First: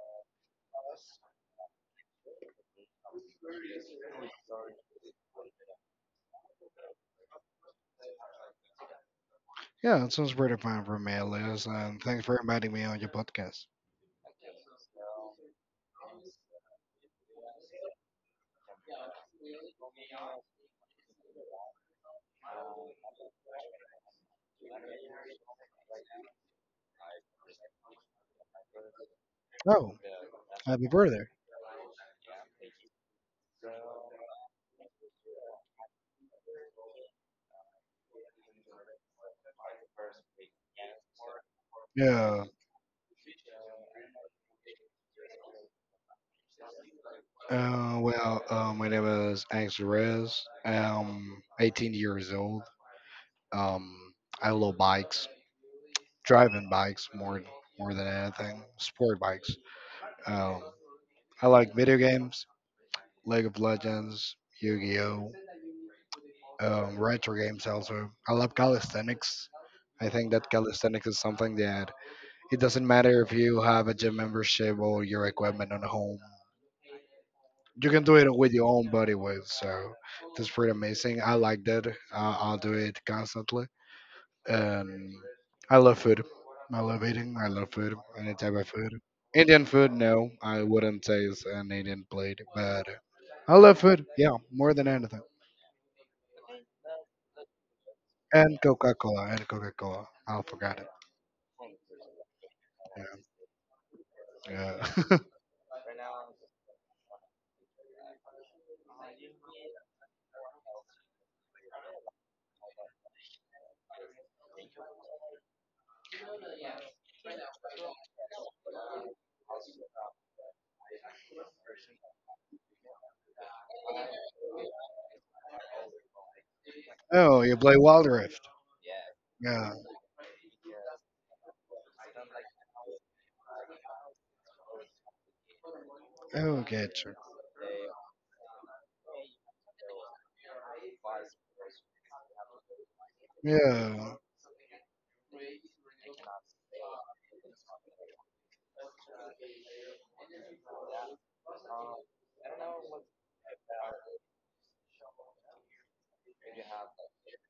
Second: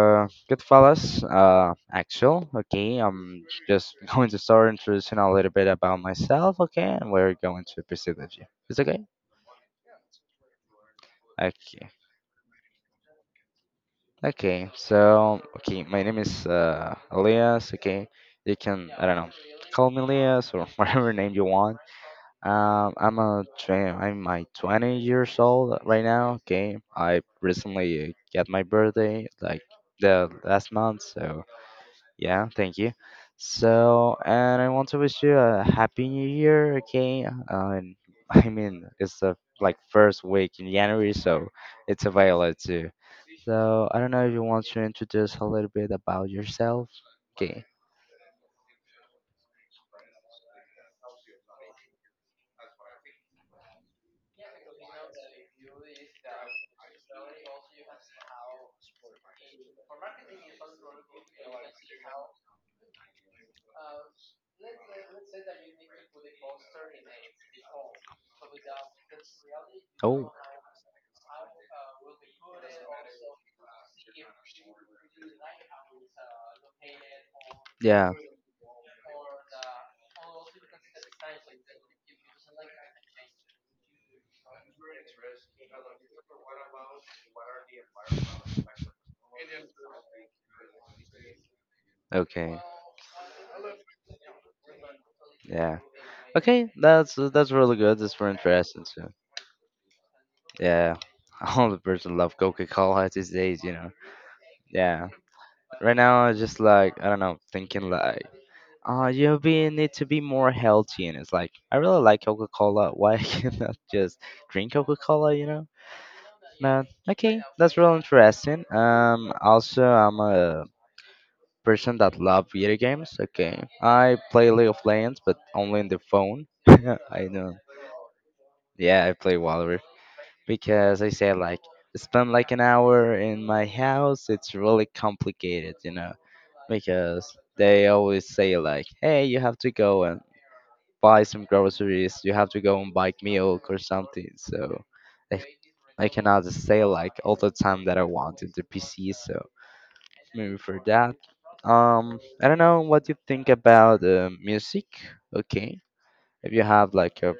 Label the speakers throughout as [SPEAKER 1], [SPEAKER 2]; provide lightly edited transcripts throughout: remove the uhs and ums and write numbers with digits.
[SPEAKER 1] good fellas, Axel. Okay, I'm just going to start introducing a little bit about myself, okay, and we're going to proceed with you. It's okay?
[SPEAKER 2] Yeah, it sounds pretty fine for me, Elias.
[SPEAKER 1] Okay.
[SPEAKER 2] And thanks for inviting me on your podcast.
[SPEAKER 1] Okay, my name is Elias, okay. You can, I don't know, call me Elias or whatever name you want. Um, I'm a tw- I'm my 20 years old right now. Okay, I recently got my birthday like
[SPEAKER 2] Oh,
[SPEAKER 1] the last
[SPEAKER 2] happy
[SPEAKER 1] month.
[SPEAKER 2] birthday.
[SPEAKER 1] So yeah, thank you. So and I want to wish you a happy new year. Okay, and I mean it's the like first week in January, so it's
[SPEAKER 2] Yeah.
[SPEAKER 1] available too. So I don't know if you want to introduce a little bit about yourself. Okay.
[SPEAKER 2] My name is Angus Reyes. I'm 18 years old. Um, I love bikes, driving bikes more than anything, sport bikes. Um, I like video games, League of Legends, Yu-Gi-Oh, retro games also. I love calisthenics. I think
[SPEAKER 1] Oh.
[SPEAKER 2] that calisthenics is something that it doesn't matter if you have a gym membership or your equipment at home. You can
[SPEAKER 1] Yeah.
[SPEAKER 2] do it with your own body weight. So that's pretty amazing. I like that. I'll do it constantly. And I love food. I love eating. I love food. Any type of food. Indian food, no. I wouldn't say it's an Indian plate,
[SPEAKER 1] Okay.
[SPEAKER 2] but I love food. Yeah, more than anything.
[SPEAKER 1] Yeah. Okay, that's really good. That's very
[SPEAKER 2] And
[SPEAKER 1] interesting.
[SPEAKER 2] Coca
[SPEAKER 1] So,
[SPEAKER 2] Cola. And Coca Cola. I forgot it.
[SPEAKER 1] yeah, all the person love Coca Cola these days, you know.
[SPEAKER 2] Yeah.
[SPEAKER 1] Yeah,
[SPEAKER 2] Yeah.
[SPEAKER 1] right now I just like I don't know, thinking like, oh, you be need to be more healthy, and it's like I really like Coca Cola. Why I cannot just drink Coca Cola, you know? Man, okay, that's real interesting. Also I'm a person that love video games. Okay, I play League of Legends, but only in the phone. I
[SPEAKER 2] Oh,
[SPEAKER 1] know.
[SPEAKER 2] you play Wild Rift.
[SPEAKER 1] Yeah, I play
[SPEAKER 2] Yeah.
[SPEAKER 1] Valorant. Because I said like spend like an hour in my house. It's really complicated, you know,
[SPEAKER 2] Oh, gotcha.
[SPEAKER 1] because they always say like, "Hey, you have to go and buy some groceries. You have to go and buy milk or
[SPEAKER 2] Yeah.
[SPEAKER 1] something." So I, I cannot stay like all the time that I want in the PC. So maybe for that. I don't know what you think about music. Okay, if you have like a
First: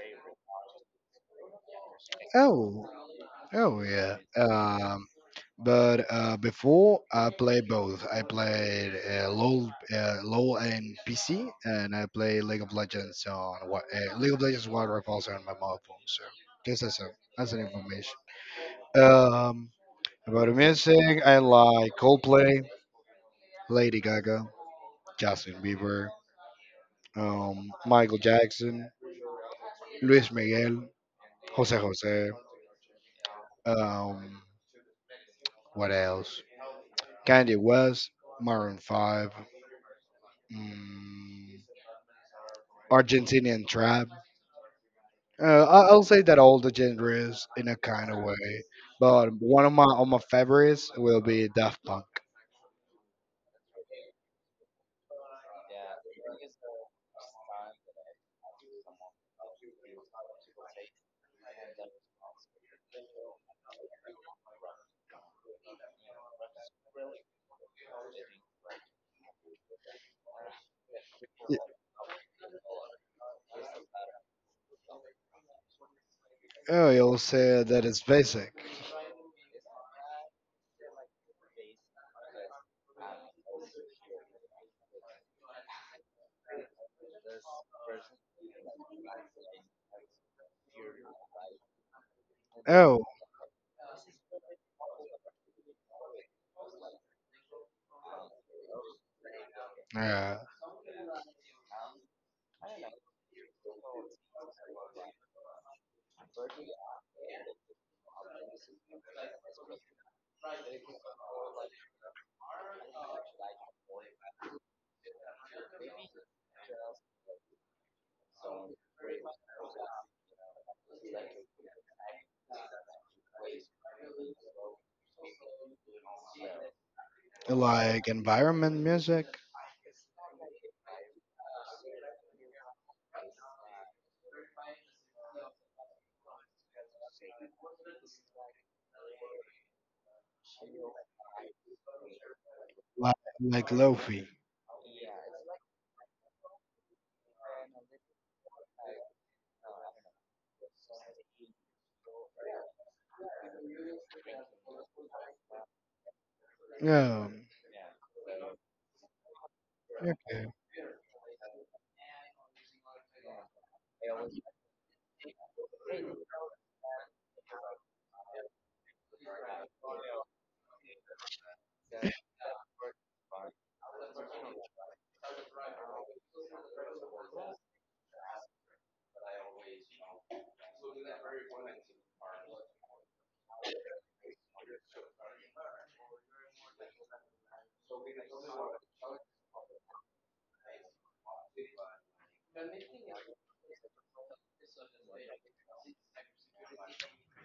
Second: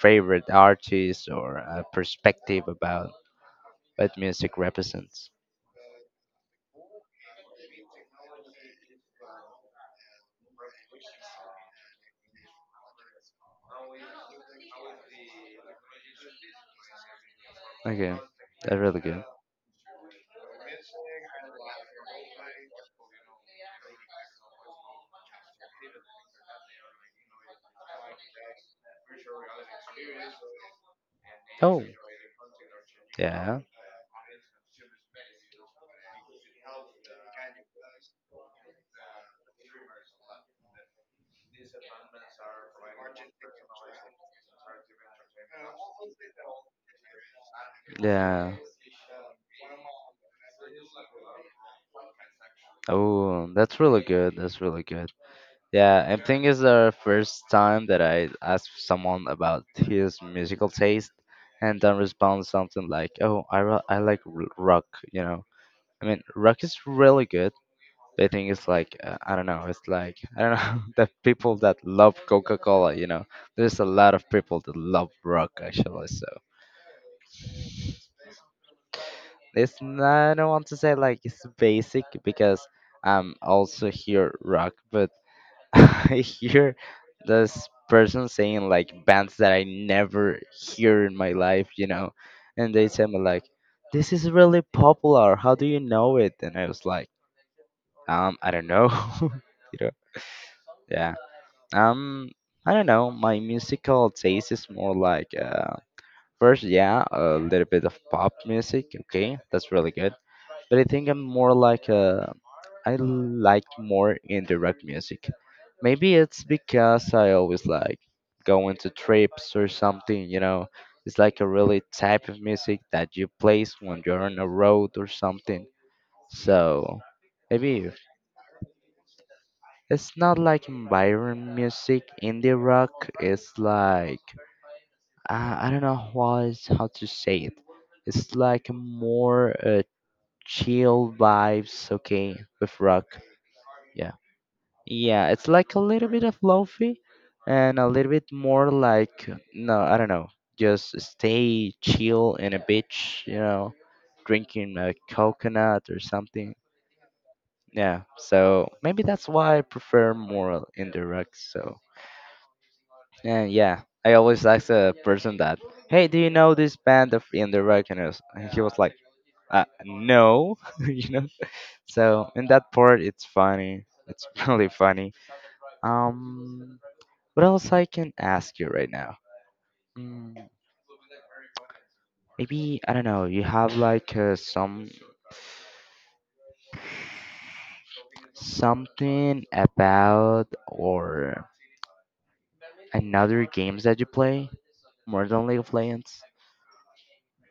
[SPEAKER 1] favorite artist or a perspective
[SPEAKER 2] Oh.
[SPEAKER 1] about
[SPEAKER 2] Oh
[SPEAKER 1] what
[SPEAKER 2] yeah.
[SPEAKER 1] music
[SPEAKER 2] Um.
[SPEAKER 1] represents.
[SPEAKER 2] But uh, before I played both. I played LOL and PC, and I play League of Legends on what League of Legends Wild Rift also on my mobile phone. So just as a as an
[SPEAKER 1] Okay,
[SPEAKER 2] information.
[SPEAKER 1] that's really good.
[SPEAKER 2] Um. About the music, I like Coldplay, Lady Gaga, Justin Bieber, Michael Jackson, Luis Miguel, Jose Jose.
[SPEAKER 1] Yeah,
[SPEAKER 2] Um, what else? Kanye West, Maroon Five, mm, Argentinian Tribe. I'll say that all the genres in a kind of
[SPEAKER 1] yeah.
[SPEAKER 2] way, but one of my favorites will be Daft Punk.
[SPEAKER 1] Oh, that's really good. That's really good. Yeah, I think it's the first time that I asked someone about his musical taste and then respond something like, "Oh, I like rock." You know, I mean, rock is really good. They think it's like I don't know. It's like I don't know the people
[SPEAKER 2] Y-
[SPEAKER 1] that love Coca Cola. You know, there's a lot of people that love rock actually. So
[SPEAKER 2] Oh, you'll say that it's basic.
[SPEAKER 1] it's not, I don't want to say like it's basic because I'm also hear rock, but I hear this person saying like bands that I never hear in my life. You know, and they
[SPEAKER 2] Oh,
[SPEAKER 1] tell me like, "This is really popular. How do you know it?" And I was like, I don't know." you know.
[SPEAKER 2] uh,
[SPEAKER 1] Yeah. Um, I don't know. My musical taste is more like first, yeah, a little bit of pop music. Okay, that's really good. But I think I'm more like I like more indie rock music. Maybe it's because I always like going to trips or something. You know, it's like a really type of music that you place when you're on a road or something. So maybe
[SPEAKER 2] like environment music,
[SPEAKER 1] it's not like Byron music, indie rock. It's like I don't know how is how to say it. It's like more chill vibes, okay, with rock.
[SPEAKER 2] like like
[SPEAKER 1] Yeah,
[SPEAKER 2] lofi.
[SPEAKER 1] yeah. It's like a little bit of lofi, and a little bit more like no, I don't know. Just stay chill in a beach, you know, drinking a coconut or something.
[SPEAKER 2] Yeah.
[SPEAKER 1] Yeah, so maybe that's why I prefer
[SPEAKER 2] Okay.
[SPEAKER 1] more indie rock. So. And yeah, I always ask the person that, hey, do you know this band of In the Reckoners? And he was like, no, you know. So in that part, it's funny. It's really funny. Um, what else I can ask you right now? Mm, maybe I don't know. You have like some something about or another games that you play more than League of Legends?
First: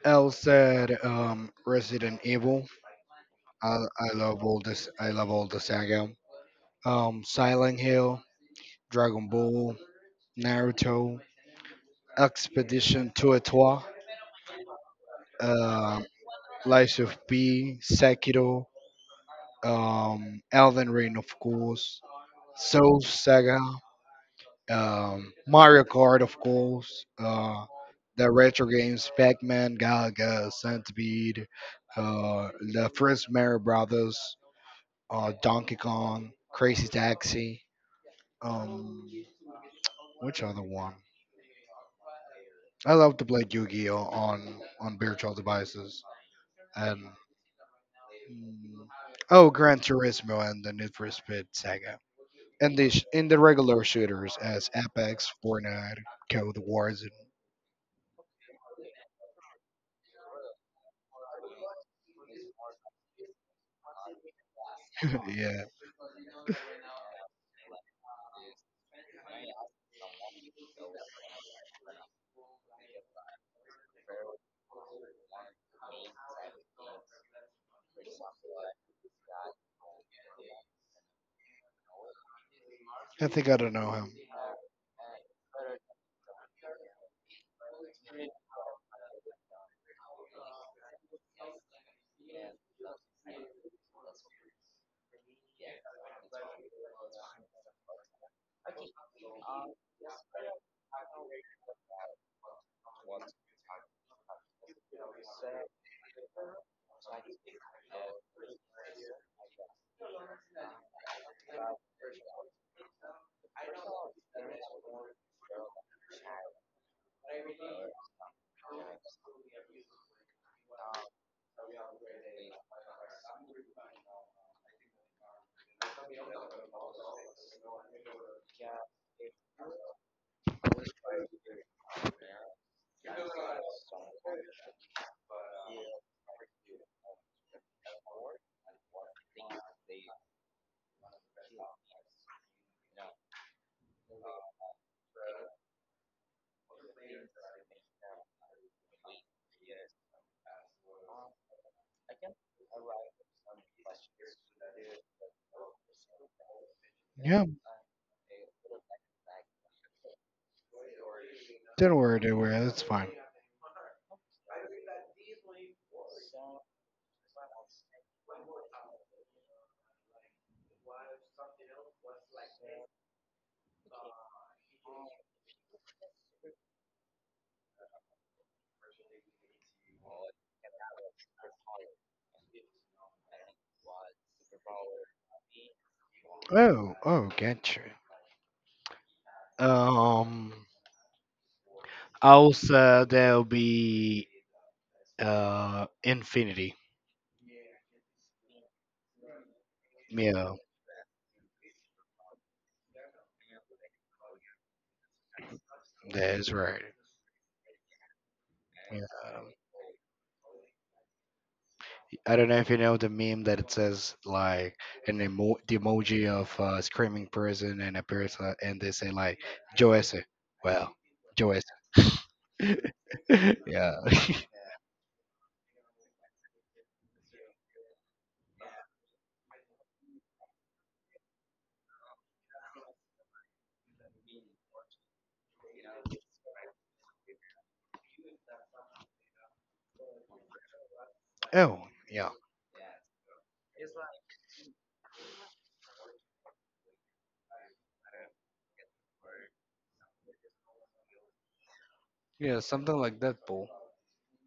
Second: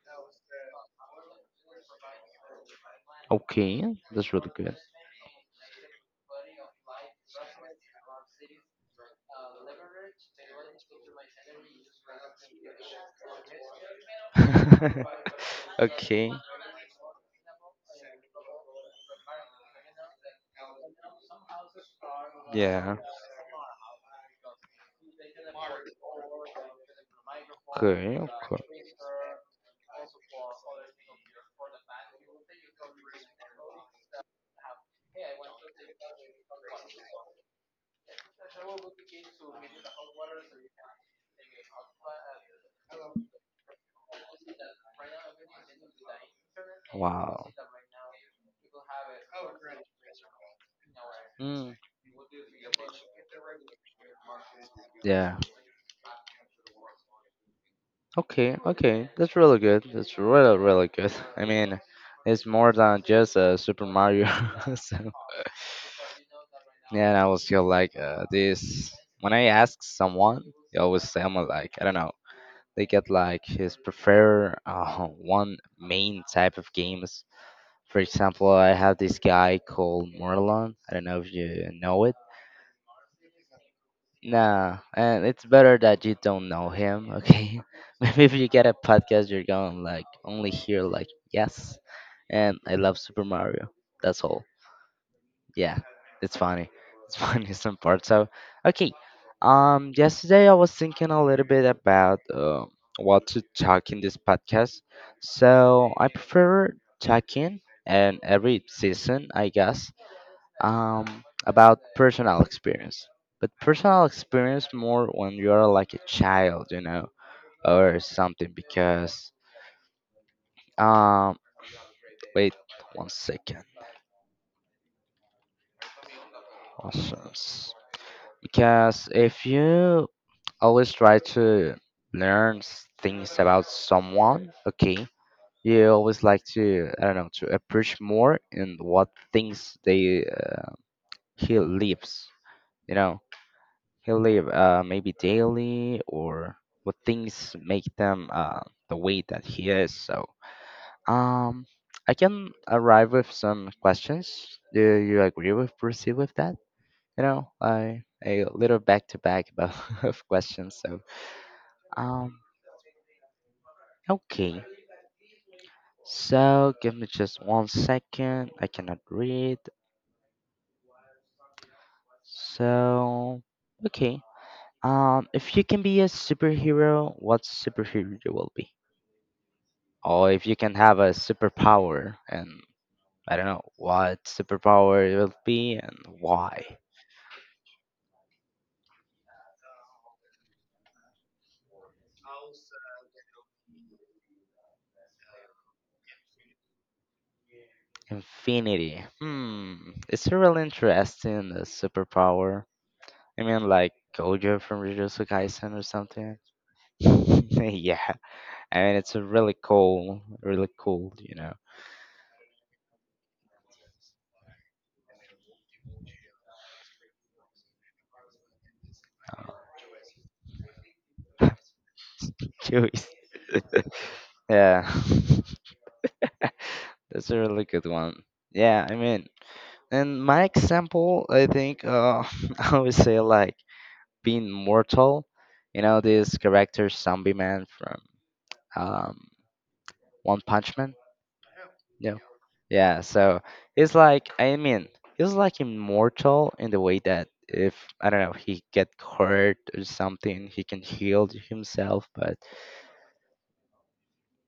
[SPEAKER 2] L said Resident Evil. I
[SPEAKER 1] Okay,
[SPEAKER 2] I
[SPEAKER 1] that's
[SPEAKER 2] love
[SPEAKER 1] really
[SPEAKER 2] all
[SPEAKER 1] good.
[SPEAKER 2] this. I love all the saga. Silent Hill, Dragon Ball, Naruto, Expedition 2 et trois, uh,
[SPEAKER 1] okay.
[SPEAKER 2] Lies of P, Sekiro, Elden Ring, of course,
[SPEAKER 1] Yeah.
[SPEAKER 2] Soul Saga, Mario Kart, of course,
[SPEAKER 1] Okay,
[SPEAKER 2] the
[SPEAKER 1] okay.
[SPEAKER 2] retro games, Pac-Man, Galaga, Centipede, the first Mario Brothers, Donkey Kong, Crazy Taxi. Um, Which other one? I love to play Yu-Gi-Oh on virtual devices and
[SPEAKER 1] Wow.
[SPEAKER 2] mm, oh, Gran Turismo and the Need for Speed
[SPEAKER 1] Mm,
[SPEAKER 2] Saga. And in the regular shooters as Apex,
[SPEAKER 1] yeah.
[SPEAKER 2] Fortnite, Code Warzone.
[SPEAKER 1] Okay. Okay. That's really good. That's really really good. I mean, it's more than just Super Mario. So
[SPEAKER 2] Yeah,
[SPEAKER 1] yeah, and I was feel like this when I ask someone, they always say, "I'm like I don't know. They get like his prefer one main type of games. For example, I have this guy called Morlon. I don't know if you know it.
[SPEAKER 2] I think I don't know him.
[SPEAKER 1] Nah, and it's better that you don't know him, okay? Maybe if you get a podcast, you're going to like only hear like yes, and I love Super Mario. That's all. Yeah, it's funny. It's funny in some parts. So, okay. Yesterday I was thinking a little bit about what to talk in this podcast. So I prefer talking, and every season, I guess about personal experience. But personal experience more when you are like a child, you know, or something. Because um, wait 1 second. Options. Because if you always try to things about someone, okay, you always like to I don't know to approach more in what things they he lives, you know he'll live maybe daily or what things make them the way that he is. So um, I can arrive with some questions. Do you agree with proceed with that? You
[SPEAKER 2] Yeah,
[SPEAKER 1] know, I a little back to back about of questions. So um,
[SPEAKER 2] don't worry, that's fine.
[SPEAKER 1] okay. So give me just 1 second. I cannot read. So okay. If you can be a superhero, what superhero you will be? Or if you can have a superpower and I don't know what superpower it will be and why.
[SPEAKER 2] Oh, oh, gotcha. Um, Also there'll be infinity.
[SPEAKER 1] Infinity. Hmm, it's a
[SPEAKER 2] Yeah,
[SPEAKER 1] real interesting the superpower. I mean like Gojo from Jujutsu Kaisen or something.
[SPEAKER 2] that is right.
[SPEAKER 1] Yeah, I mean
[SPEAKER 2] Yeah.
[SPEAKER 1] it's a really cool really cool you know.
[SPEAKER 2] I don't know if you know the meme that it says like the emoji of a screaming person and a person, and they say like Joyce. Well, Joyce.
[SPEAKER 1] Choice.
[SPEAKER 2] Yeah.
[SPEAKER 1] yeah. That's a really good one. Yeah, I mean in my example I think I would say like being mortal. You know this character, Zombie Man from um, One Punch Man.
[SPEAKER 2] Oh,
[SPEAKER 1] Yeah,
[SPEAKER 2] yeah.
[SPEAKER 1] yeah. So it's like I mean, he's like immortal in the way that if I don't know, he get hurt or something, he can heal himself. But
[SPEAKER 2] Yeah, something like that, Paul.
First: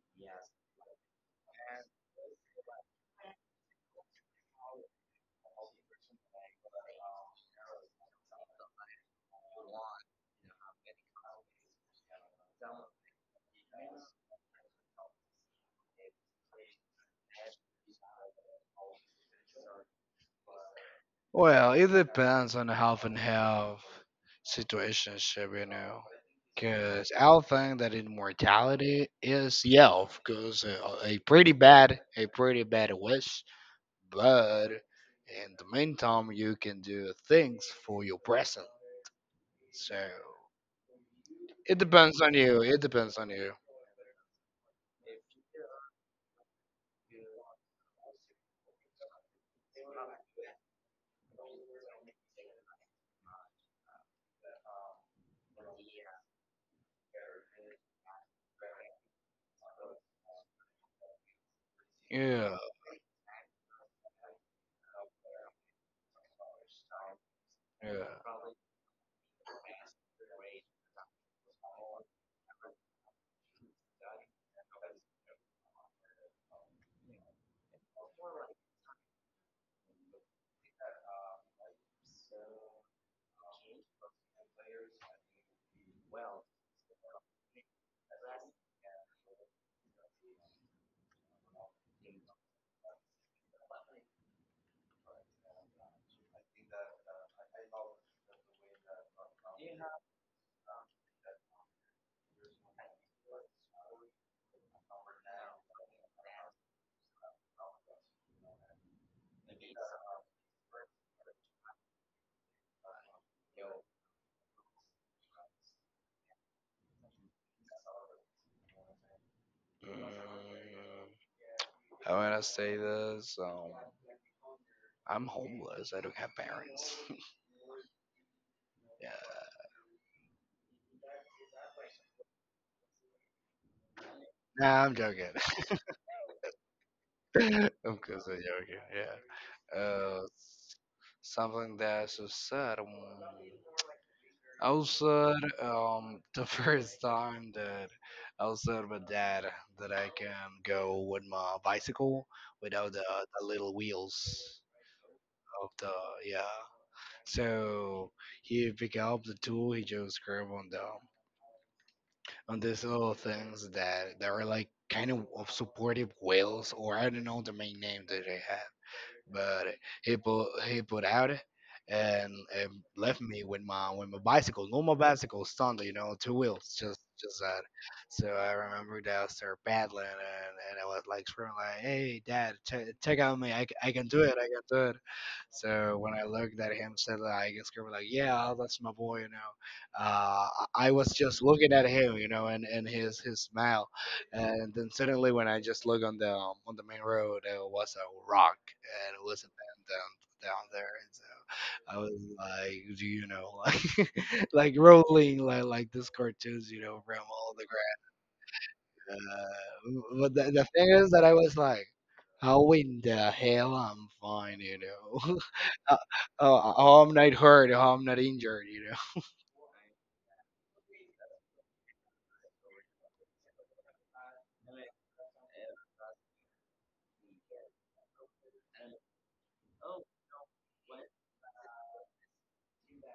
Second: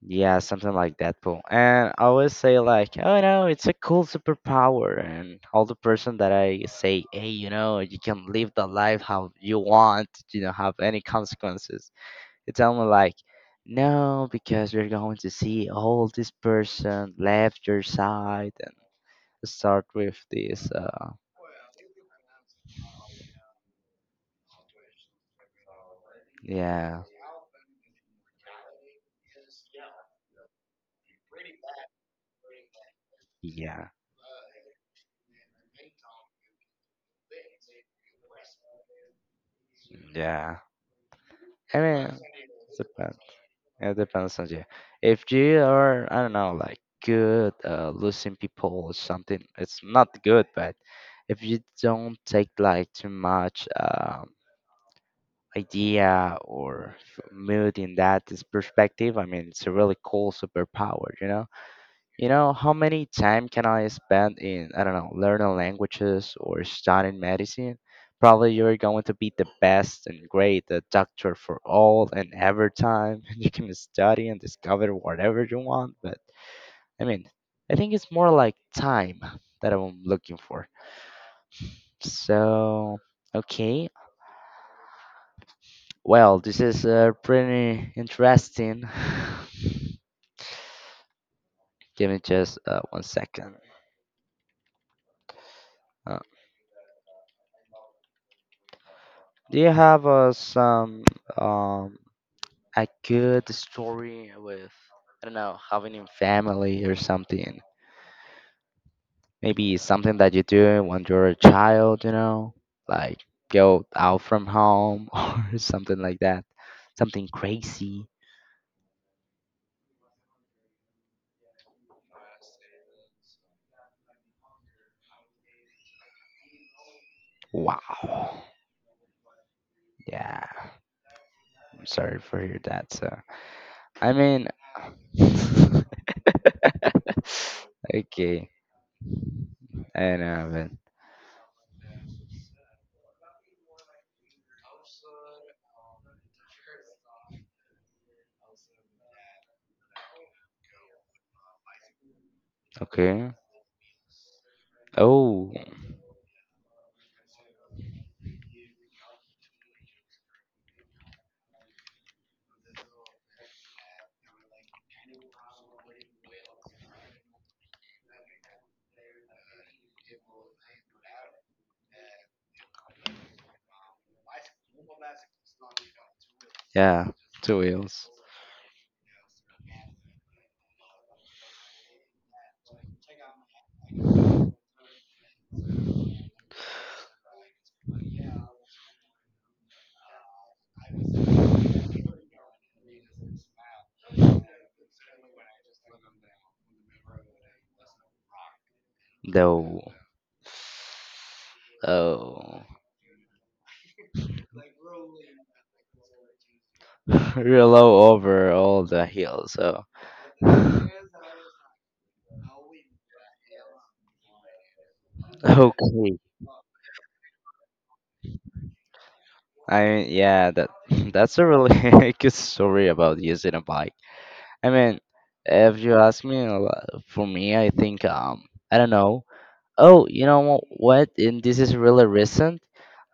[SPEAKER 1] yeah, something like that. Cool. And I always say like, oh no, it's a cool superpower. And all the person that I say, hey, you know, you can live the life how you want. You don't have any consequences. It's almost like, no, because we're going to see all this person left your side and start with this.
[SPEAKER 2] Well, it depends on half and half situationship, you know.
[SPEAKER 1] Yeah,
[SPEAKER 2] Because I'll think that immortality is yeah, because a pretty bad wish,
[SPEAKER 1] yeah,
[SPEAKER 2] but in the meantime, you can do things for your present. So
[SPEAKER 1] yeah.
[SPEAKER 2] it
[SPEAKER 1] I
[SPEAKER 2] depends
[SPEAKER 1] mean,
[SPEAKER 2] on you. It depends
[SPEAKER 1] depends.
[SPEAKER 2] on you.
[SPEAKER 1] It depends on you. If you are, I don't know, like good, losing people or something, it's not good. But if you don't take like too much mood in that is perspective, I mean, it's a really cool superpower, you know. You know,
[SPEAKER 2] Yeah,
[SPEAKER 1] how many time can I spend in, I don't know, learning languages or studying medicine?
[SPEAKER 2] yeah.
[SPEAKER 1] Probably you're going to be the best and great, the doctor for all and every time. You can study and discover whatever you want, but I mean, I think it's more like time that I'm looking for. So, okay. Well, this is pretty interesting. Give me just 1 second. Uh, do you have some um, a good story with I don't know having a family or something. Maybe something that you do when you're a child, you know, like go out from home or something like that. Something crazy.
[SPEAKER 2] Mm, How would I say this? I'm homeless. I don't have parents.
[SPEAKER 1] Wow.
[SPEAKER 2] Yeah.
[SPEAKER 1] Yeah. I'm sorry for hear that. So I mean.
[SPEAKER 2] Nah, I'm joking. I'm just
[SPEAKER 1] Okay.
[SPEAKER 2] joking. Yeah.
[SPEAKER 1] I know,
[SPEAKER 2] Something that's so sad. I was sad the first time that I was sad with dad that I can go with my bicycle
[SPEAKER 1] but
[SPEAKER 2] without the,
[SPEAKER 1] okay.
[SPEAKER 2] the little wheels
[SPEAKER 1] Oh.
[SPEAKER 2] of the yeah. So he pick up the tool, he just grab on these little things that are like kind of supportive wheels or I don't know the main name that they had. But he put out, and left me with my bicycle, normal bicycle, standard, you know, two wheels, just
[SPEAKER 1] Yeah,
[SPEAKER 2] just
[SPEAKER 1] two
[SPEAKER 2] that.
[SPEAKER 1] wheels.
[SPEAKER 2] So I remember that I started paddling, and I was like screaming like, "Hey, Dad, check out me! I can do it! I can do it!" So when I looked at him, said that I guess girl was like, "Yeah, that's my boy," you know. Uh, I was just looking at him, you know, and his smile, and then suddenly when I just look on the main road, there was a rock and it was a man
[SPEAKER 1] Though,
[SPEAKER 2] down there. And so I was
[SPEAKER 1] oh,
[SPEAKER 2] like, do you know, like rolling like this cartoons, you know, from all the
[SPEAKER 1] real low over all the hills. So,
[SPEAKER 2] but the, the thing
[SPEAKER 1] okay.
[SPEAKER 2] is that I was like, how in the hell I'm fine, you know? uh, how I'm not hurt, how I'm not injured, you know?
[SPEAKER 1] I mean, yeah, that that's a really good story about using a bike. I mean, if you ask me, for me, I think I don't know. Oh, you know what? And this is really recent.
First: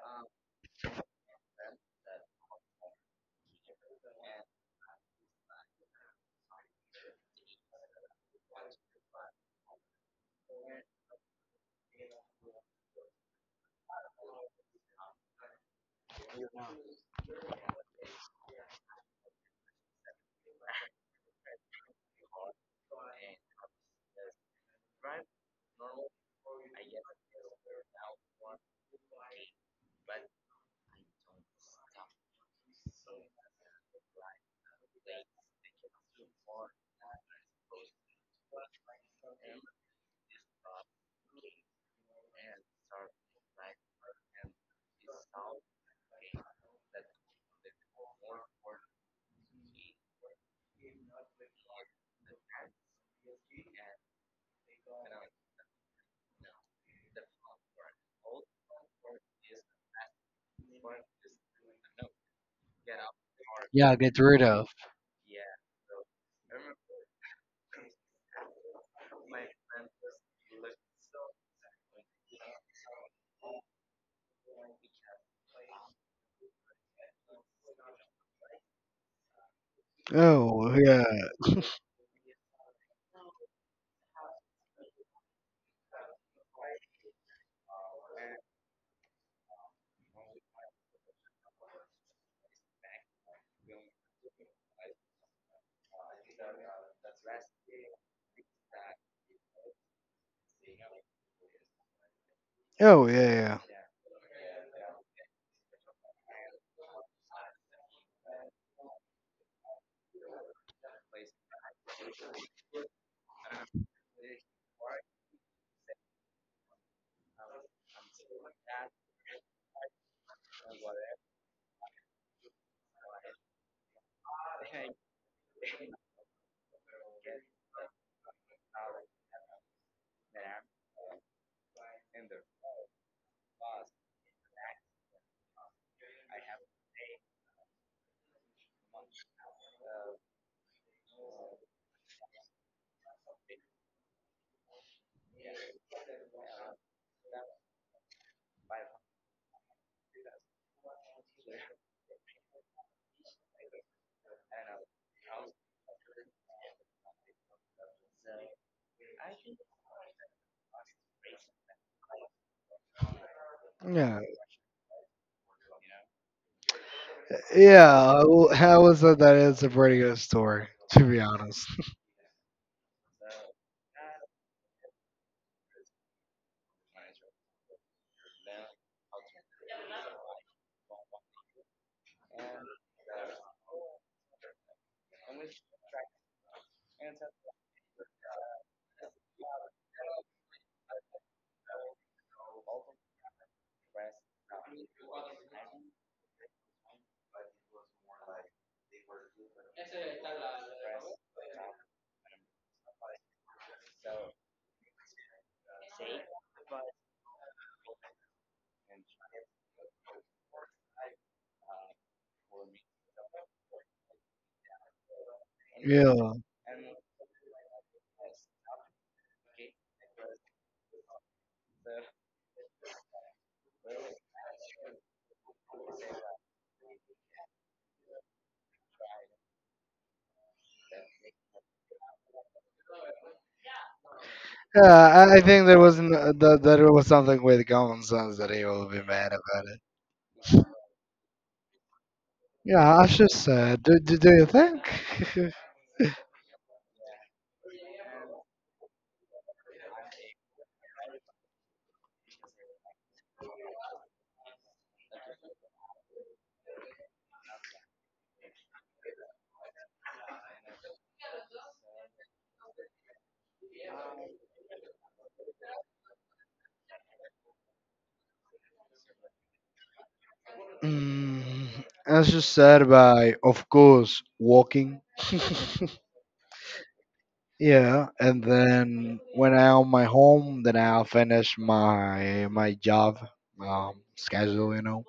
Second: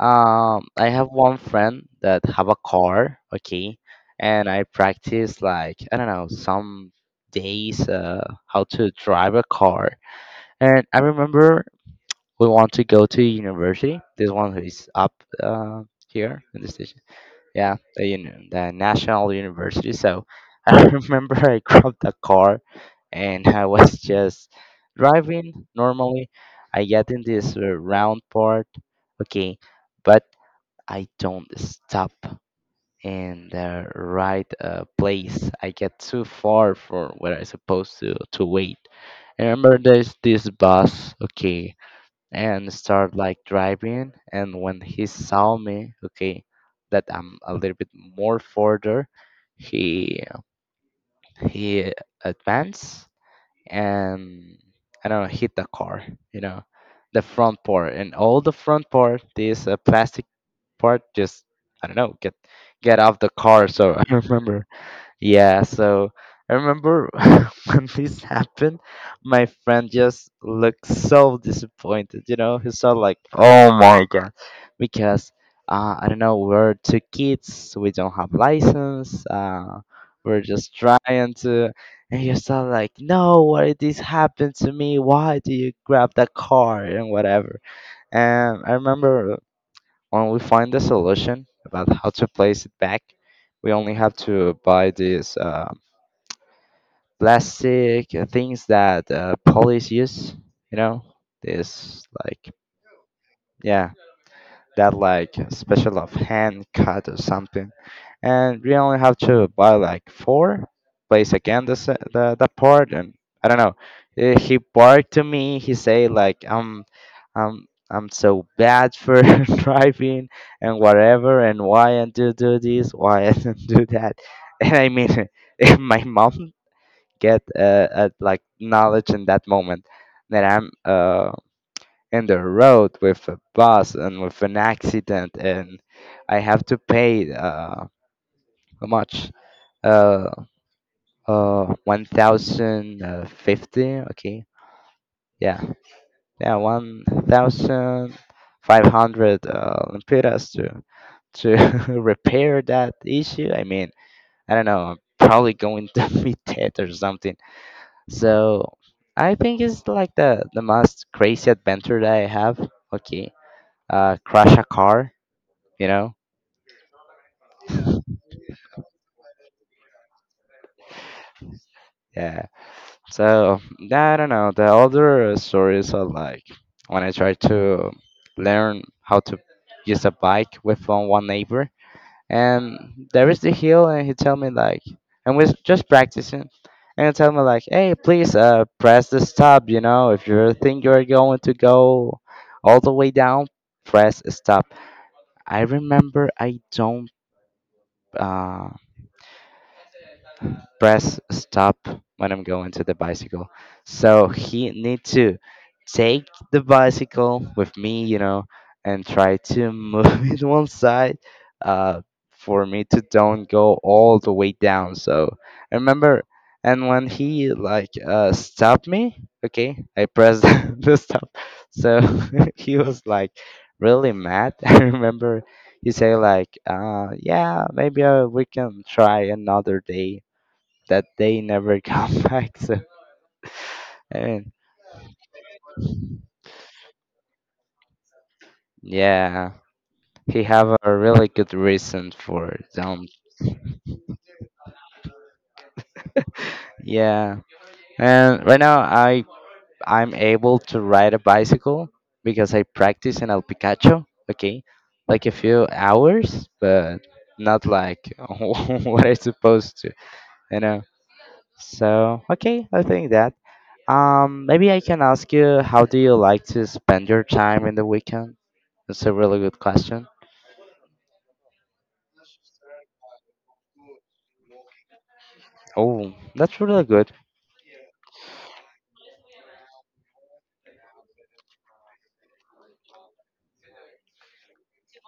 [SPEAKER 1] I have one friend that have a car, okay, and I practice like I don't know some days how to drive a car. And I remember we want to go to university. This one who is up uh, here in the station yeah, the national university. So I remember I grabbed a car and I was just driving normally. I get in this round part, okay, but I don't stop in the right place. I get too far for where I supposed to wait. I remember there's this bus, okay, and start like driving. And when he saw me, okay, that I'm a little bit more further, he he advanced and, I don't know, hit the car, you know the front part. And all the front part, this plastic part just, I don't know, get off the car.
[SPEAKER 2] Yeah,
[SPEAKER 1] So I
[SPEAKER 2] get rid
[SPEAKER 1] remember,
[SPEAKER 2] of.
[SPEAKER 1] yeah. So I remember when this happened, my friend just looked so disappointed. You know, he saw like, "Oh my god," because I don't know, we're two kids, we don't have license, we're
[SPEAKER 2] Oh
[SPEAKER 1] just
[SPEAKER 2] yeah.
[SPEAKER 1] trying to, and he saw like, "No, why did this happen to me? Why do you grab that car and whatever?" And I remember when we find the solution about how to place it back, we only have to buy this. Plastic things that police use. You know, this like,
[SPEAKER 2] Oh yeah.
[SPEAKER 1] yeah, that like, special of hand cut or something, and we only have to buy like four. Place again the part, and I don't know. He barked to me. He say like I'm so bad for driving and whatever, and why I do this, why I don't do that. And I mean, if my mom get at like knowledge in that moment that I'm in the road with a bus and with an accident, and I have to pay how much, uh, 1050, okay, yeah, yeah, 1500 lempiras to to repair that issue. I mean, I don't know, I'm probably going to be dead or something. So I think it's like the most crazy adventure that I have. Okay,
[SPEAKER 2] Yeah. Yeah.
[SPEAKER 1] crash a car, you know?
[SPEAKER 2] Yeah. Well, how is it that it's a pretty good story, to be honest.
[SPEAKER 1] Yeah. So yeah, I don't know. The other stories are like when I tried to learn how to use a bike with one neighbor, and there is the hill, and he tell me like, and we're just practicing. And he tell me like, hey, please, press the stop. You know, if you think you're going to go all the way down, press stop. I remember I don't, uh, press stop when I'm going to the bicycle. So he need to take the bicycle with me, you know, and try to move it one side, uh, for me to don't go all the way down. So I remember,
[SPEAKER 2] Yeah.
[SPEAKER 1] and when he like, stopped me, okay, I pressed the stop. So he was like really mad. I remember he say like, yeah, maybe we can try another day that they never come back. So I mean,
[SPEAKER 2] Yeah. I think there wasn't that it was something with common sense that he will be mad
[SPEAKER 1] yeah,
[SPEAKER 2] about.
[SPEAKER 1] he have a really good reason for
[SPEAKER 2] Yeah,
[SPEAKER 1] them.
[SPEAKER 2] as you said, do you think?
[SPEAKER 1] Yeah, and right now I'm able to ride a bicycle because I practice in El Picacho. Okay, like a few hours, but not like what I supposed to, you know. So okay, I think that. Maybe I can ask you, how do you like to spend your time in the weekend? That's a really good question.
[SPEAKER 2] mm, as you said, by of course walking.
[SPEAKER 1] Oh, that's really good.
[SPEAKER 2] Yeah, and then when I'm my home, then I'll finish my job schedule. You know.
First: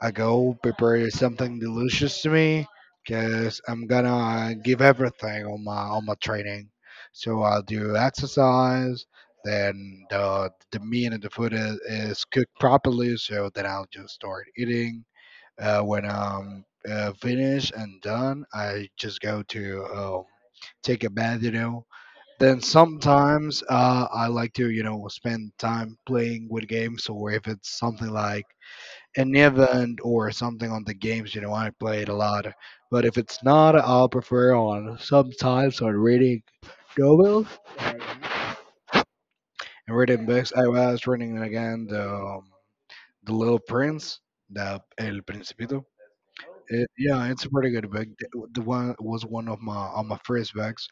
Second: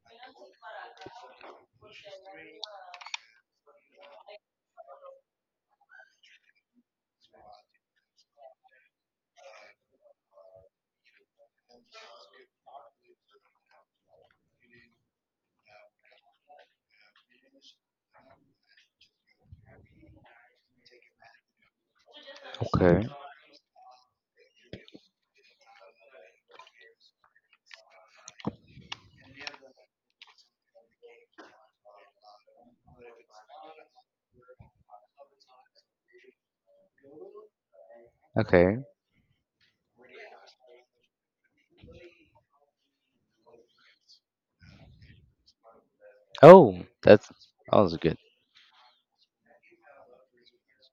[SPEAKER 2] I go prepare something delicious to me because I'm gonna give everything on my training. So I'll do exercise, then the meat and the food is cooked properly. So then I'll just start eating. When I'm finished and done, I just go to take a bath, you know. Then
[SPEAKER 1] Okay,
[SPEAKER 2] sometimes I like to, you know, spend time playing with games or if it's something like an event or something on the games, you know, I play it a lot. But if it's not, I'll prefer on sometimes on reading novels
[SPEAKER 1] okay.
[SPEAKER 2] and reading books. I was reading again the Little Prince, the El Principito.
[SPEAKER 1] Oh,
[SPEAKER 2] It, yeah,
[SPEAKER 1] that's that
[SPEAKER 2] it's a pretty good
[SPEAKER 1] was
[SPEAKER 2] book.
[SPEAKER 1] good.
[SPEAKER 2] The one was one of my on my first books,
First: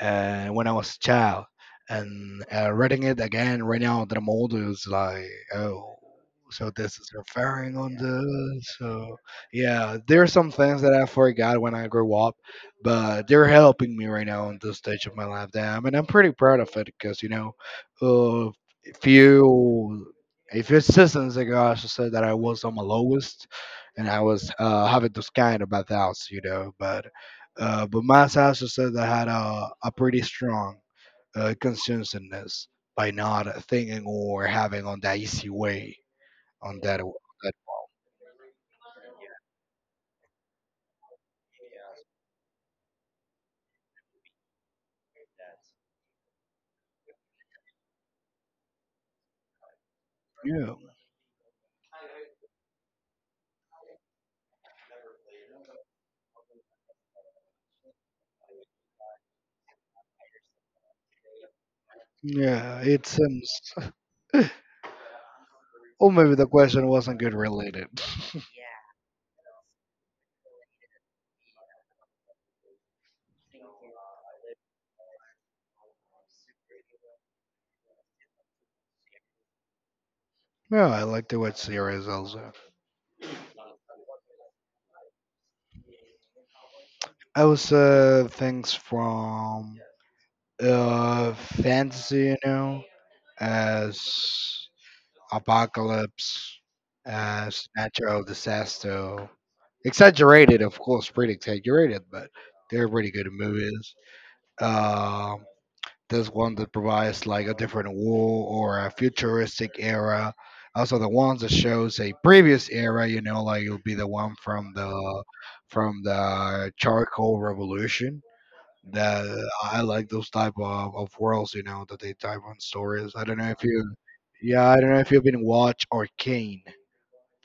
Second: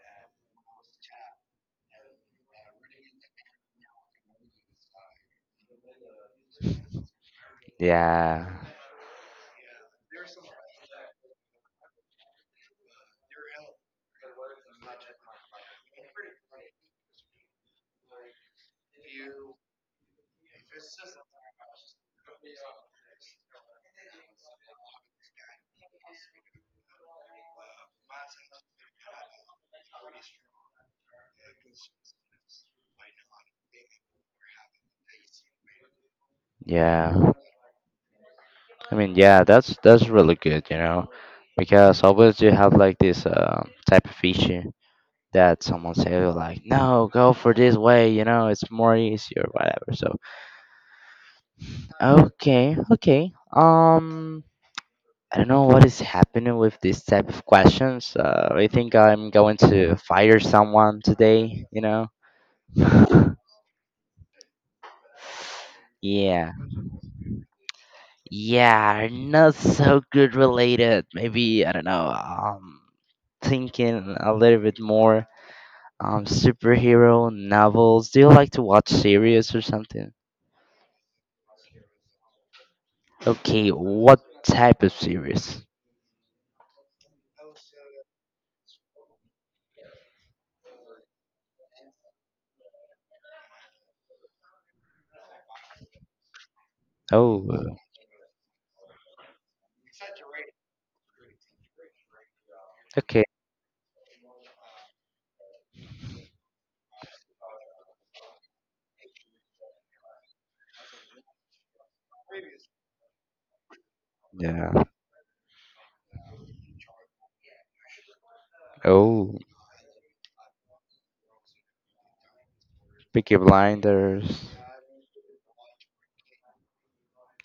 [SPEAKER 2] when I was a child. And reading it again right now that I'm older is like, oh, so this is referring on
[SPEAKER 1] Yeah,
[SPEAKER 2] this. So yeah, there are some things that I forgot when I grew up, but they're helping me right now in this stage of my life. Damn, and I'm pretty proud of it because you know, uh, a few a few seasons ago, I should say that I was on my lowest, and I was having those kind of bad thoughts, you know, but. But my also said I had a pretty strong conscientiousness by not thinking or having on that easy way on that.
[SPEAKER 1] yeah.
[SPEAKER 2] That
[SPEAKER 1] I mean, yeah, that's really good, you know, because always you have like this type of issue that someone say like, no, go for this way, you know, it's more easier, whatever. So,
[SPEAKER 2] yeah,
[SPEAKER 1] okay, okay. I don't know what is happening with this type of questions. I think I'm going to fire someone today, you know.
[SPEAKER 2] yeah, it seems. Or maybe the
[SPEAKER 1] Yeah.
[SPEAKER 2] question wasn't good related.
[SPEAKER 1] Yeah, not so good related. Maybe I don't know. Thinking a little bit more. Superhero novels. Do you like to watch series or something?
[SPEAKER 2] Yeah, I like to watch series also.
[SPEAKER 1] Okay, what type of series?
[SPEAKER 2] I was things from fantasy, you know, as apocalypse,
[SPEAKER 1] Oh,
[SPEAKER 2] uh, natural disaster. Exaggerated, of course, pretty exaggerated, but they're pretty
[SPEAKER 1] okay.
[SPEAKER 2] good movies. Um, there's one that provides like a different war or a futuristic era. Also, the ones that shows a previous era, you know, like it'll be the one from
[SPEAKER 1] Yeah.
[SPEAKER 2] the charcoal revolution that
[SPEAKER 1] Oh,
[SPEAKER 2] I like those type of worlds, you know, that they type on stories. I
[SPEAKER 1] Peaky
[SPEAKER 2] don't know if you,
[SPEAKER 1] Blinders.
[SPEAKER 2] yeah, I don't know if you've been watch Arcane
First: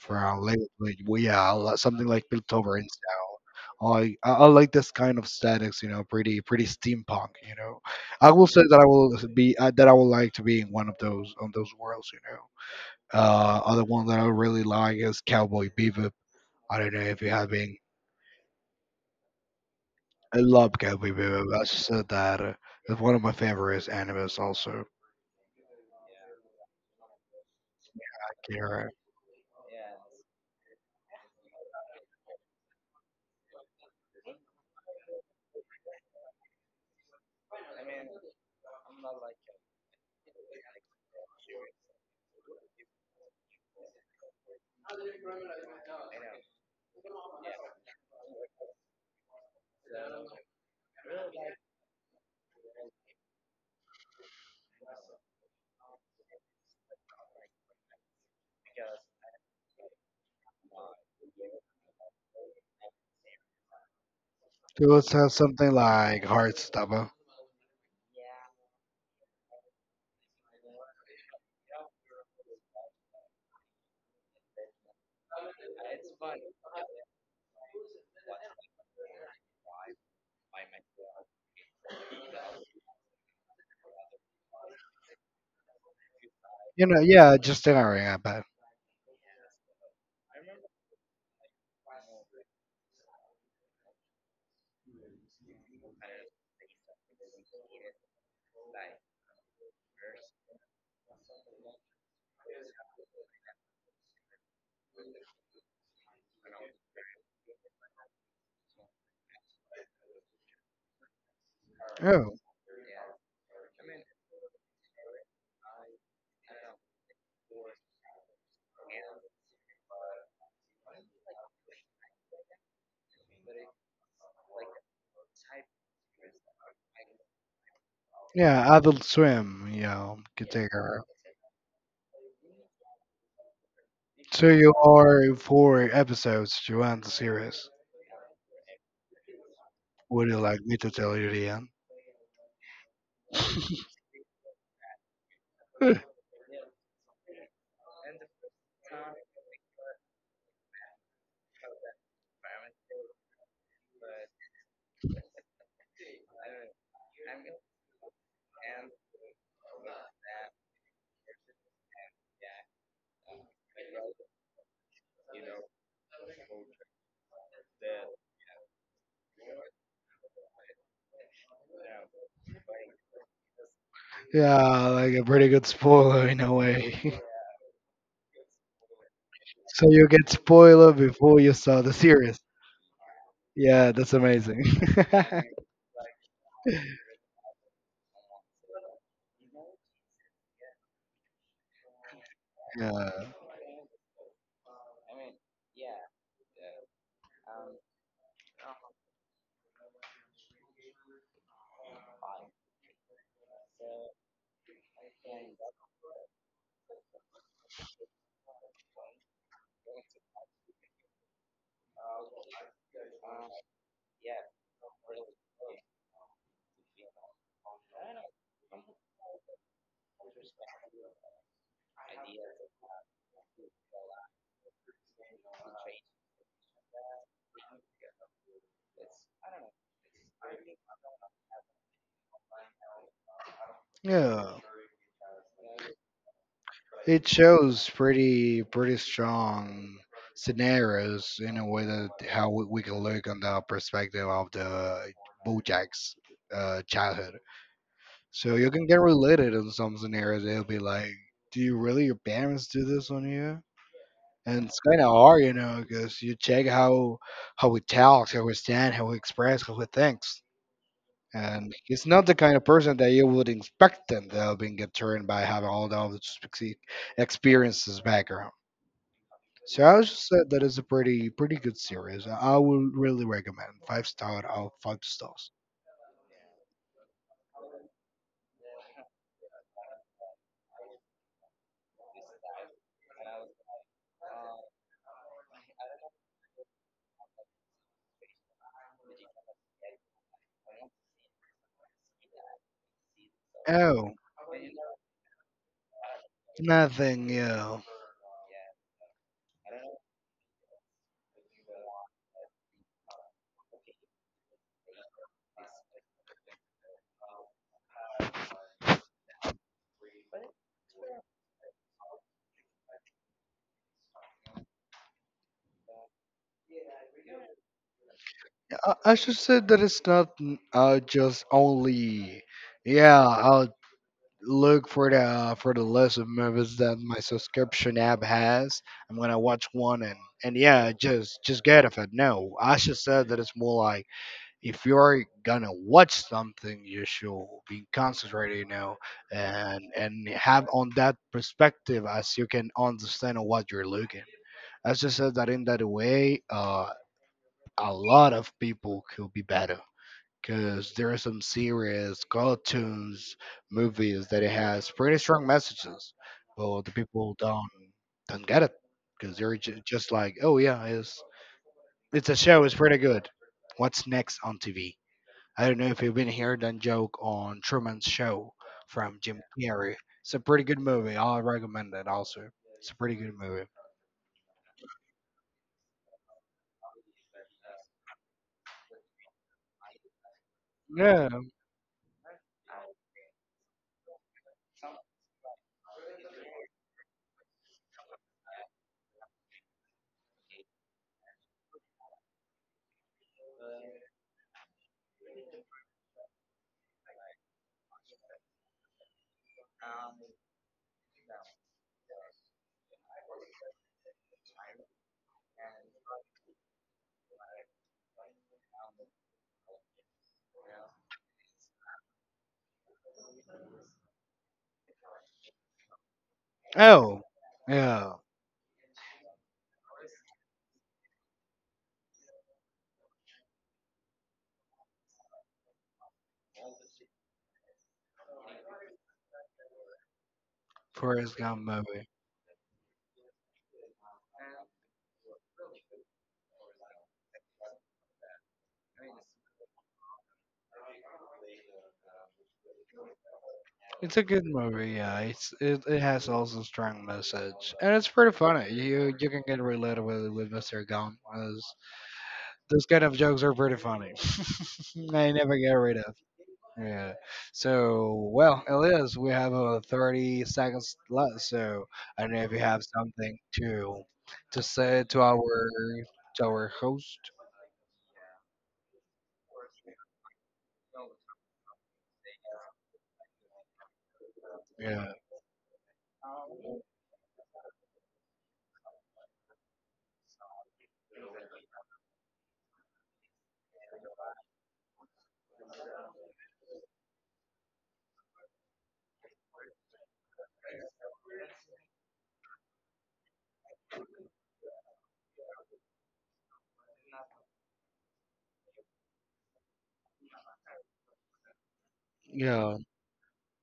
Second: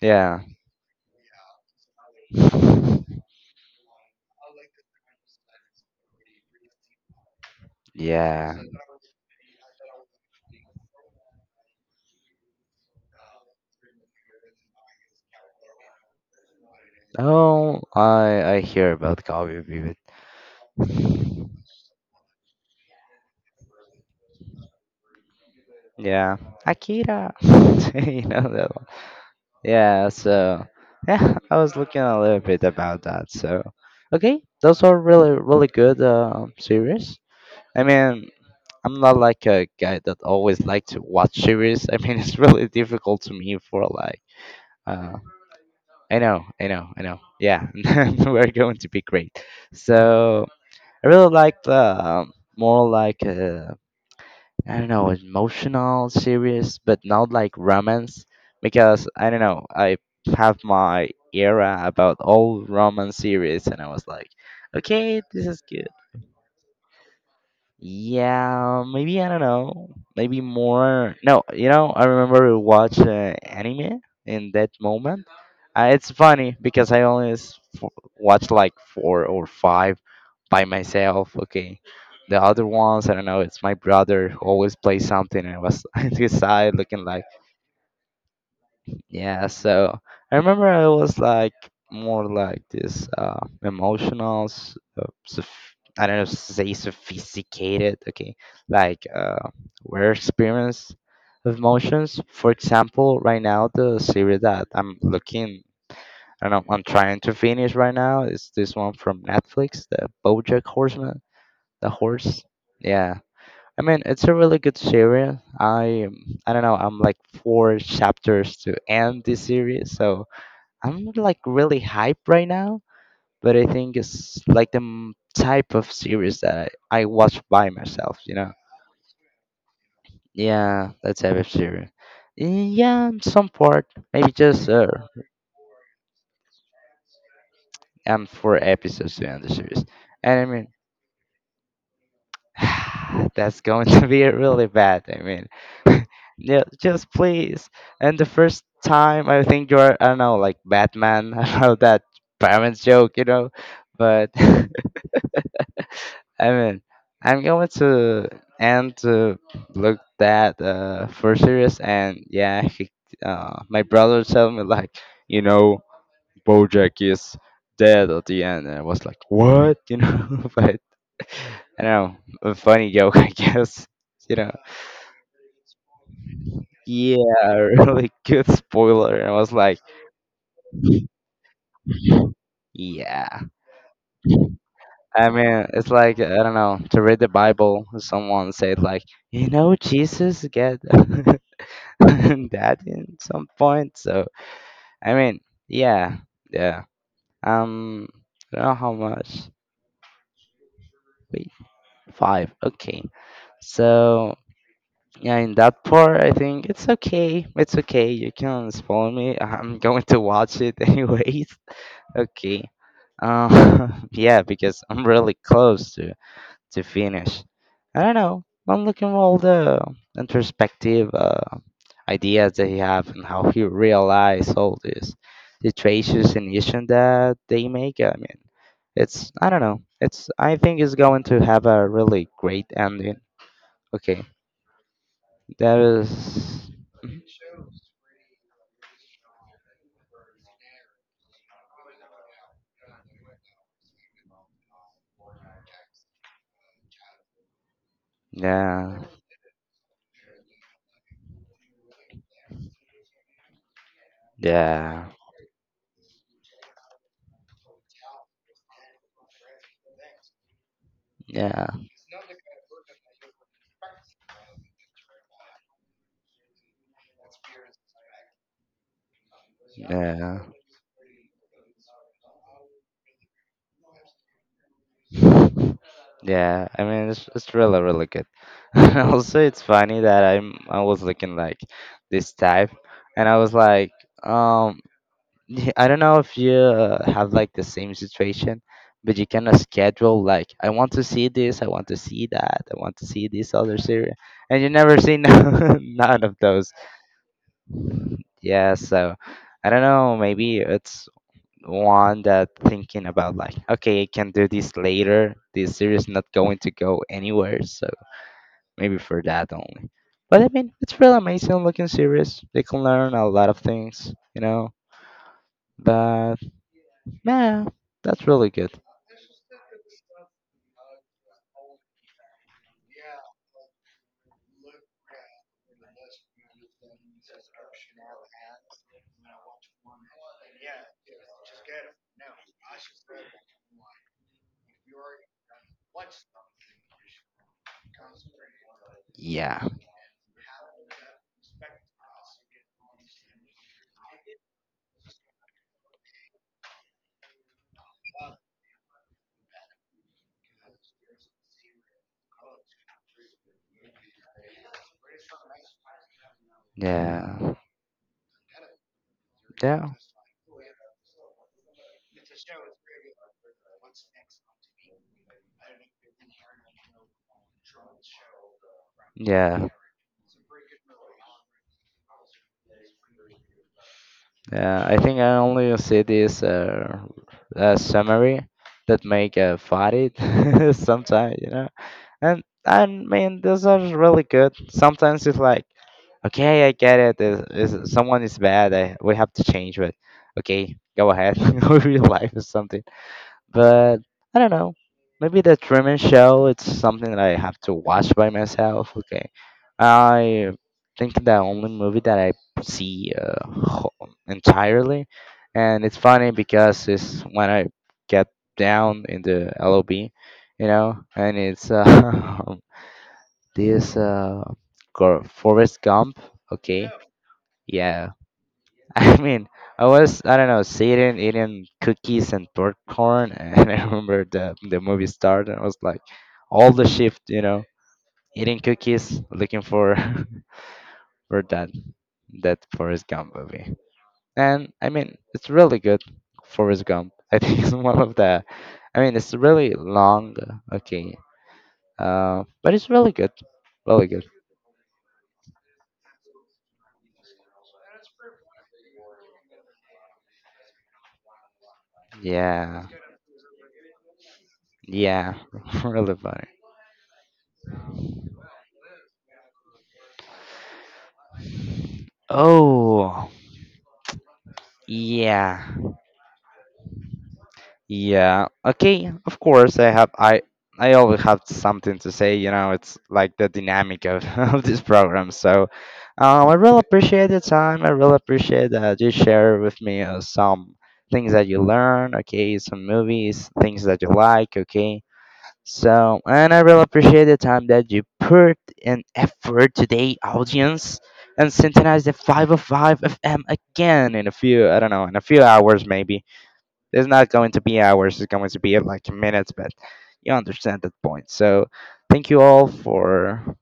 [SPEAKER 1] Yeah.
[SPEAKER 2] like well, yeah, something like Piltover and style. I like this kind of statics, you know, pretty steampunk, you know. I will
[SPEAKER 1] Yeah.
[SPEAKER 2] say that I would like to be in one of those on those worlds, you know. Other one that I really like is Cowboy Bebop. I don't know if you have been
[SPEAKER 1] Oh, I hear about Cowboy Bebop.
[SPEAKER 2] I love Cowboy Bebop. I just said that. It's one of my favorite animes also.
[SPEAKER 1] Yeah, Akira. you know that.
[SPEAKER 2] Akira.
[SPEAKER 1] Yeah, so yeah, I was looking a little bit about that. So okay, those are really really good series. I mean, I'm not like a guy that always like to watch series. I mean, it's really difficult to me for like. Uh, I know, I know, I know. Yeah, we're going to be great. So I really like the more like, I don't know, emotional, serious, but not like romance, because I don't know, I have my era about all romance series and I was like,
[SPEAKER 2] So let's
[SPEAKER 1] okay,
[SPEAKER 2] have
[SPEAKER 1] this is
[SPEAKER 2] something
[SPEAKER 1] good.
[SPEAKER 2] like Heartstopper.
[SPEAKER 1] Yeah, maybe I don't know, maybe more. No, you know, I remember we watched anime in that moment. It's funny because I only watched like four or five by myself. Okay. The other ones, I don't know, it's my brother who always plays something and I was on his side
[SPEAKER 2] You know,
[SPEAKER 1] looking like,
[SPEAKER 2] yeah, just Ring, I bet.
[SPEAKER 1] yeah. So I remember I was like more like this emotional, I don't know, say sophisticated, okay, like, we're experience of emotions. For example, right now, the series that I'm looking, I don't know, I'm trying to finish right now, is this one from Netflix, the BoJack Horseman. The
[SPEAKER 2] Oh,
[SPEAKER 1] horse. Yeah. I mean, it's a really good series. I I don't know. I'm like four chapters to end this series, so I'm like really hyped right now. But I think it's like type of series that I watch by myself. You know.
[SPEAKER 2] yeah, Adult Swim, you know, could take
[SPEAKER 1] Yeah,
[SPEAKER 2] her.
[SPEAKER 1] that type of series. Yeah, in some part, maybe
[SPEAKER 2] So
[SPEAKER 1] just,
[SPEAKER 2] you are four episodes to end the series.
[SPEAKER 1] four episodes to end the series.
[SPEAKER 2] Would you
[SPEAKER 1] And I
[SPEAKER 2] like
[SPEAKER 1] mean,
[SPEAKER 2] me to tell you the end?
[SPEAKER 1] that's going to be really bad. I mean, yeah, just please. And the first time, I think you're, I don't know, like Batman. I don't know that parents joke, you know. But I mean, I'm going to end to look that for serious. And yeah, he, my brother told me like, you know, BoJack is dead at the end, and I was like, what, you know? But I don't know, a funny joke, I guess. You know,
[SPEAKER 2] Yeah, like a pretty good spoiler in a
[SPEAKER 1] yeah,
[SPEAKER 2] way.
[SPEAKER 1] a really good spoiler. And I was like,
[SPEAKER 2] So you get spoiler before you start the series.
[SPEAKER 1] yeah.
[SPEAKER 2] Yeah, that's amazing.
[SPEAKER 1] I mean, it's like, I don't know, to read the Bible, someone said, like, you know, Jesus get that
[SPEAKER 2] Yeah,
[SPEAKER 1] in some point. So, I mean, yeah, yeah. Um, I don't know how much. Wait, five. Okay. So, yeah, in that part, I think it's okay. It's okay. You can spoil me. I'm going to watch it anyways. Okay. Yeah, because I'm really close to finish. I don't know. I'm looking at all the introspective ideas that he have and how he realized all these situations and issues that they make. I mean, it's I don't know. It's I think it's going to have a really great ending. Okay,
[SPEAKER 2] yeah.
[SPEAKER 1] that is.
[SPEAKER 2] It shows pretty strong scenarios in a way that how we can look on the perspective of the BoJack's childhood. So you can
[SPEAKER 1] Yeah,
[SPEAKER 2] get related in some scenarios. It'll be like, do you really your parents do this on you? And it's kind of
[SPEAKER 1] yeah,
[SPEAKER 2] hard, you know, because you check how he talks, how he stand, how he express, how he thinks.
[SPEAKER 1] yeah,
[SPEAKER 2] And he's not the kind of person that you would expect them to have been get turned by having all those ex- experiences background. So I was just
[SPEAKER 1] yeah,
[SPEAKER 2] said that is a pretty good series. I would really recommend five-star out of five stars.
[SPEAKER 1] yeah. I mean, it's really really good. Also, it's funny that I was looking like this type, and I was like, um, yeah, I don't know if you, have like the same situation, but you kind of schedule like I want to see this, I want to see that, I want to see this other series,
[SPEAKER 2] Oh,
[SPEAKER 1] and you never see none of those.
[SPEAKER 2] nothing new.
[SPEAKER 1] Yeah, so I don't know. Maybe it's one that thinking about like, okay, I can do this later. This series not going to go anywhere, so maybe for that only. But I mean, it's real amazing looking series. They can learn a lot of things, you know. But yeah, that's really good.
[SPEAKER 2] I should say that it's not just only. Yeah, I'll look for the for the list of movies that my subscription app has. I'm gonna watch one and yeah, just get off it. No, Asha said that it's more like if you're gonna watch something, you should be concentrated, you know,
[SPEAKER 1] Yeah,
[SPEAKER 2] and have on that perspective as you can understand what you're looking. Asha said that in that way, a lot of people could be better because there are some series, cartoons, movies that it has pretty strong messages, but the people
[SPEAKER 1] yeah,
[SPEAKER 2] don't get it because they're ju-
[SPEAKER 1] yeah.
[SPEAKER 2] just like, oh yeah, it's a show, it's pretty good. What's next on TV? I don't know if you've been hearing that joke on Truman's Show from Jim
[SPEAKER 1] Yeah,
[SPEAKER 2] Carrey. It's a pretty good movie. I recommend it. Also, it's a pretty good movie.
[SPEAKER 1] yeah, I think I only see this summary that make fight
[SPEAKER 2] Yeah.
[SPEAKER 1] sometimes, you know. And I mean, those are really good. Sometimes it's like, okay, I get it. Is someone is bad? I, we have to change, but okay, go ahead, real life is something. But I don't know. Maybe the Truman Show. It's something that I have to watch by myself. Okay. I think the only movie that I see entirely, and it's funny because it's when I get down in the LOB, you know, and it's this Forrest Gump. Okay.
[SPEAKER 2] Oh,
[SPEAKER 1] Yeah,
[SPEAKER 2] yeah.
[SPEAKER 1] I mean, I was I don't know sitting eating cookies and popcorn, and I remember the movie started. I was like, all the shift, you know, eating cookies, looking for
[SPEAKER 2] Forrest
[SPEAKER 1] for
[SPEAKER 2] Gump movie.
[SPEAKER 1] that Forrest Gump movie. And I mean, it's really good, Forrest Gump. I think it's one of the. I mean, it's really long, okay, but it's really good, really
[SPEAKER 2] It's a
[SPEAKER 1] good.
[SPEAKER 2] good movie, yeah. It has also strong message, and it's pretty funny. You can get related with Mr. Gum as
[SPEAKER 1] Yeah,
[SPEAKER 2] those kind of jokes are pretty funny. I
[SPEAKER 1] yeah,
[SPEAKER 2] never get rid of.
[SPEAKER 1] really funny.
[SPEAKER 2] Yeah. So well, Elias, we have 30 seconds left. So I don't know if you have
[SPEAKER 1] Oh,
[SPEAKER 2] something to say to our
[SPEAKER 1] yeah.
[SPEAKER 2] to our host.
[SPEAKER 1] Yeah. Okay. Of course, I have. I always have something to say. You know, it's like the dynamic of, of this
[SPEAKER 2] Yeah.
[SPEAKER 1] program. So, I really appreciate the time. I really appreciate that you share with me some things that you learn. Okay, some movies, things that you like. Okay. So, and I really appreciate the time that you put in effort today, audience, and synchronize the 505 FM again in a few. I don't know, in a few hours maybe. It's not going to be hours, it's going to be like minutes, but you understand that point. So thank you all
[SPEAKER 2] Yeah.
[SPEAKER 1] for,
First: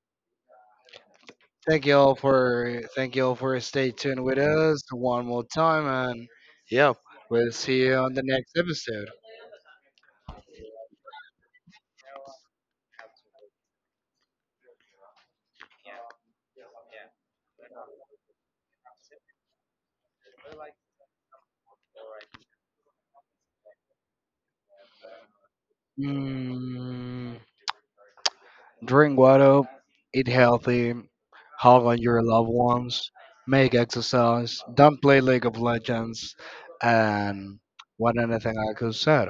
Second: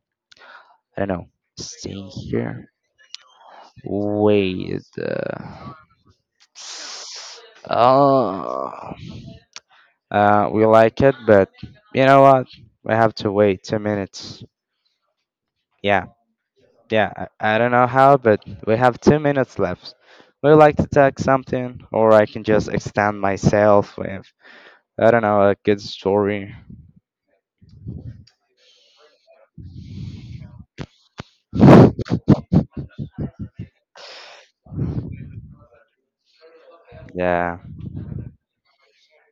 [SPEAKER 1] I don't know,
[SPEAKER 2] Thank you
[SPEAKER 1] staying
[SPEAKER 2] all
[SPEAKER 1] here.
[SPEAKER 2] for thank you all for stay tuned with
[SPEAKER 1] Wait.
[SPEAKER 2] us one more time and we'll see you on the next
[SPEAKER 1] Oh.
[SPEAKER 2] episode.
[SPEAKER 1] We like it, but you know what? We have to wait 2 minutes. Yeah, yeah. I don't know how, but we have 2 minutes left. Would you like to tag something, or I can just extend myself with I don't know a good story.
[SPEAKER 2] Mm, Drink water, eat healthy, hug on your loved ones, make exercise, don't play League of Legends,
[SPEAKER 1] Yeah.
[SPEAKER 2] and what other thing I could say?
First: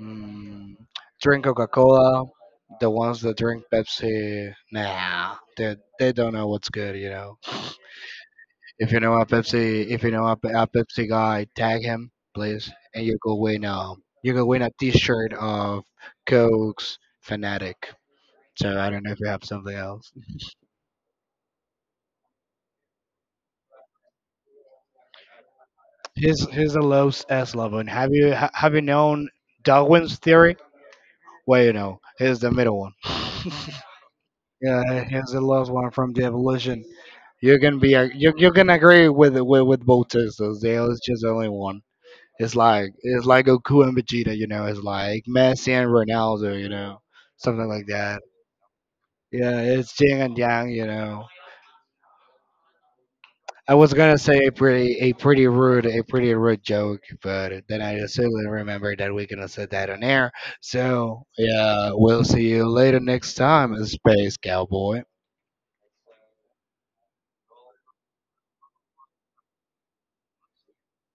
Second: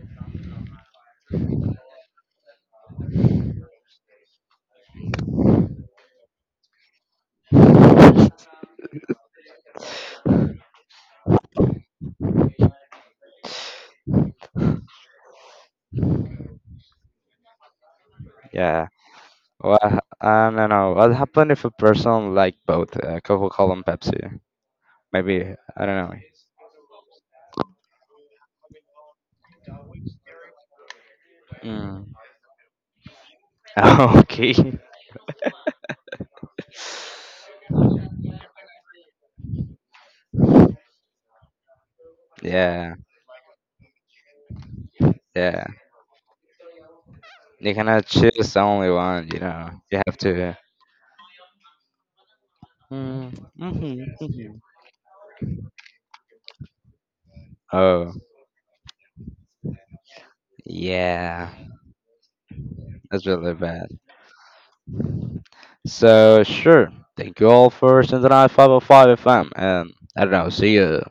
[SPEAKER 2] Mm, Drink Coca Cola. The ones that drink Pepsi, nah, they don't know what's good, you know. If you know our Pepsi, if you know our Pepsi guy, tag him, please, and you go win a T-shirt of Coke's fanatic. So
[SPEAKER 1] Yeah.
[SPEAKER 2] I don't know if you have something
[SPEAKER 1] Well,
[SPEAKER 2] else.
[SPEAKER 1] I don't know. What happened if a person liked both Coca-Cola and Pepsi? Maybe I don't know.
[SPEAKER 2] Here's a low S level. And have you known Darwin's theory? Well, you know,
[SPEAKER 1] Mm.
[SPEAKER 2] here's the middle one.
[SPEAKER 1] Okay.
[SPEAKER 2] Yeah, here's the last one from the evolution. You're gonna be a- you're gonna agree with both sisters. There is just only one. It's like
[SPEAKER 1] Yeah.
[SPEAKER 2] it's like Goku and Vegeta, you know. It's like
[SPEAKER 1] Yeah.
[SPEAKER 2] Messi and Ronaldo, you know, something
[SPEAKER 1] You
[SPEAKER 2] like
[SPEAKER 1] cannot
[SPEAKER 2] that.
[SPEAKER 1] choose only one. You
[SPEAKER 2] Yeah,
[SPEAKER 1] know.
[SPEAKER 2] it's
[SPEAKER 1] You
[SPEAKER 2] Jing
[SPEAKER 1] have
[SPEAKER 2] and
[SPEAKER 1] to.
[SPEAKER 2] yang, you know.
[SPEAKER 1] Mm,
[SPEAKER 2] I was
[SPEAKER 1] mhm,
[SPEAKER 2] gonna say a
[SPEAKER 1] mhm.
[SPEAKER 2] pretty a pretty rude a pretty rude joke, but then I just
[SPEAKER 1] Oh.
[SPEAKER 2] suddenly remembered that we gonna say that on air. So
[SPEAKER 1] Yeah.
[SPEAKER 2] yeah, we'll see you later
[SPEAKER 1] That's
[SPEAKER 2] next
[SPEAKER 1] really
[SPEAKER 2] time,
[SPEAKER 1] bad.
[SPEAKER 2] Space Cowboy.
[SPEAKER 1] So sure. Thank you all for sending out 505 FM, and I don't know. See you.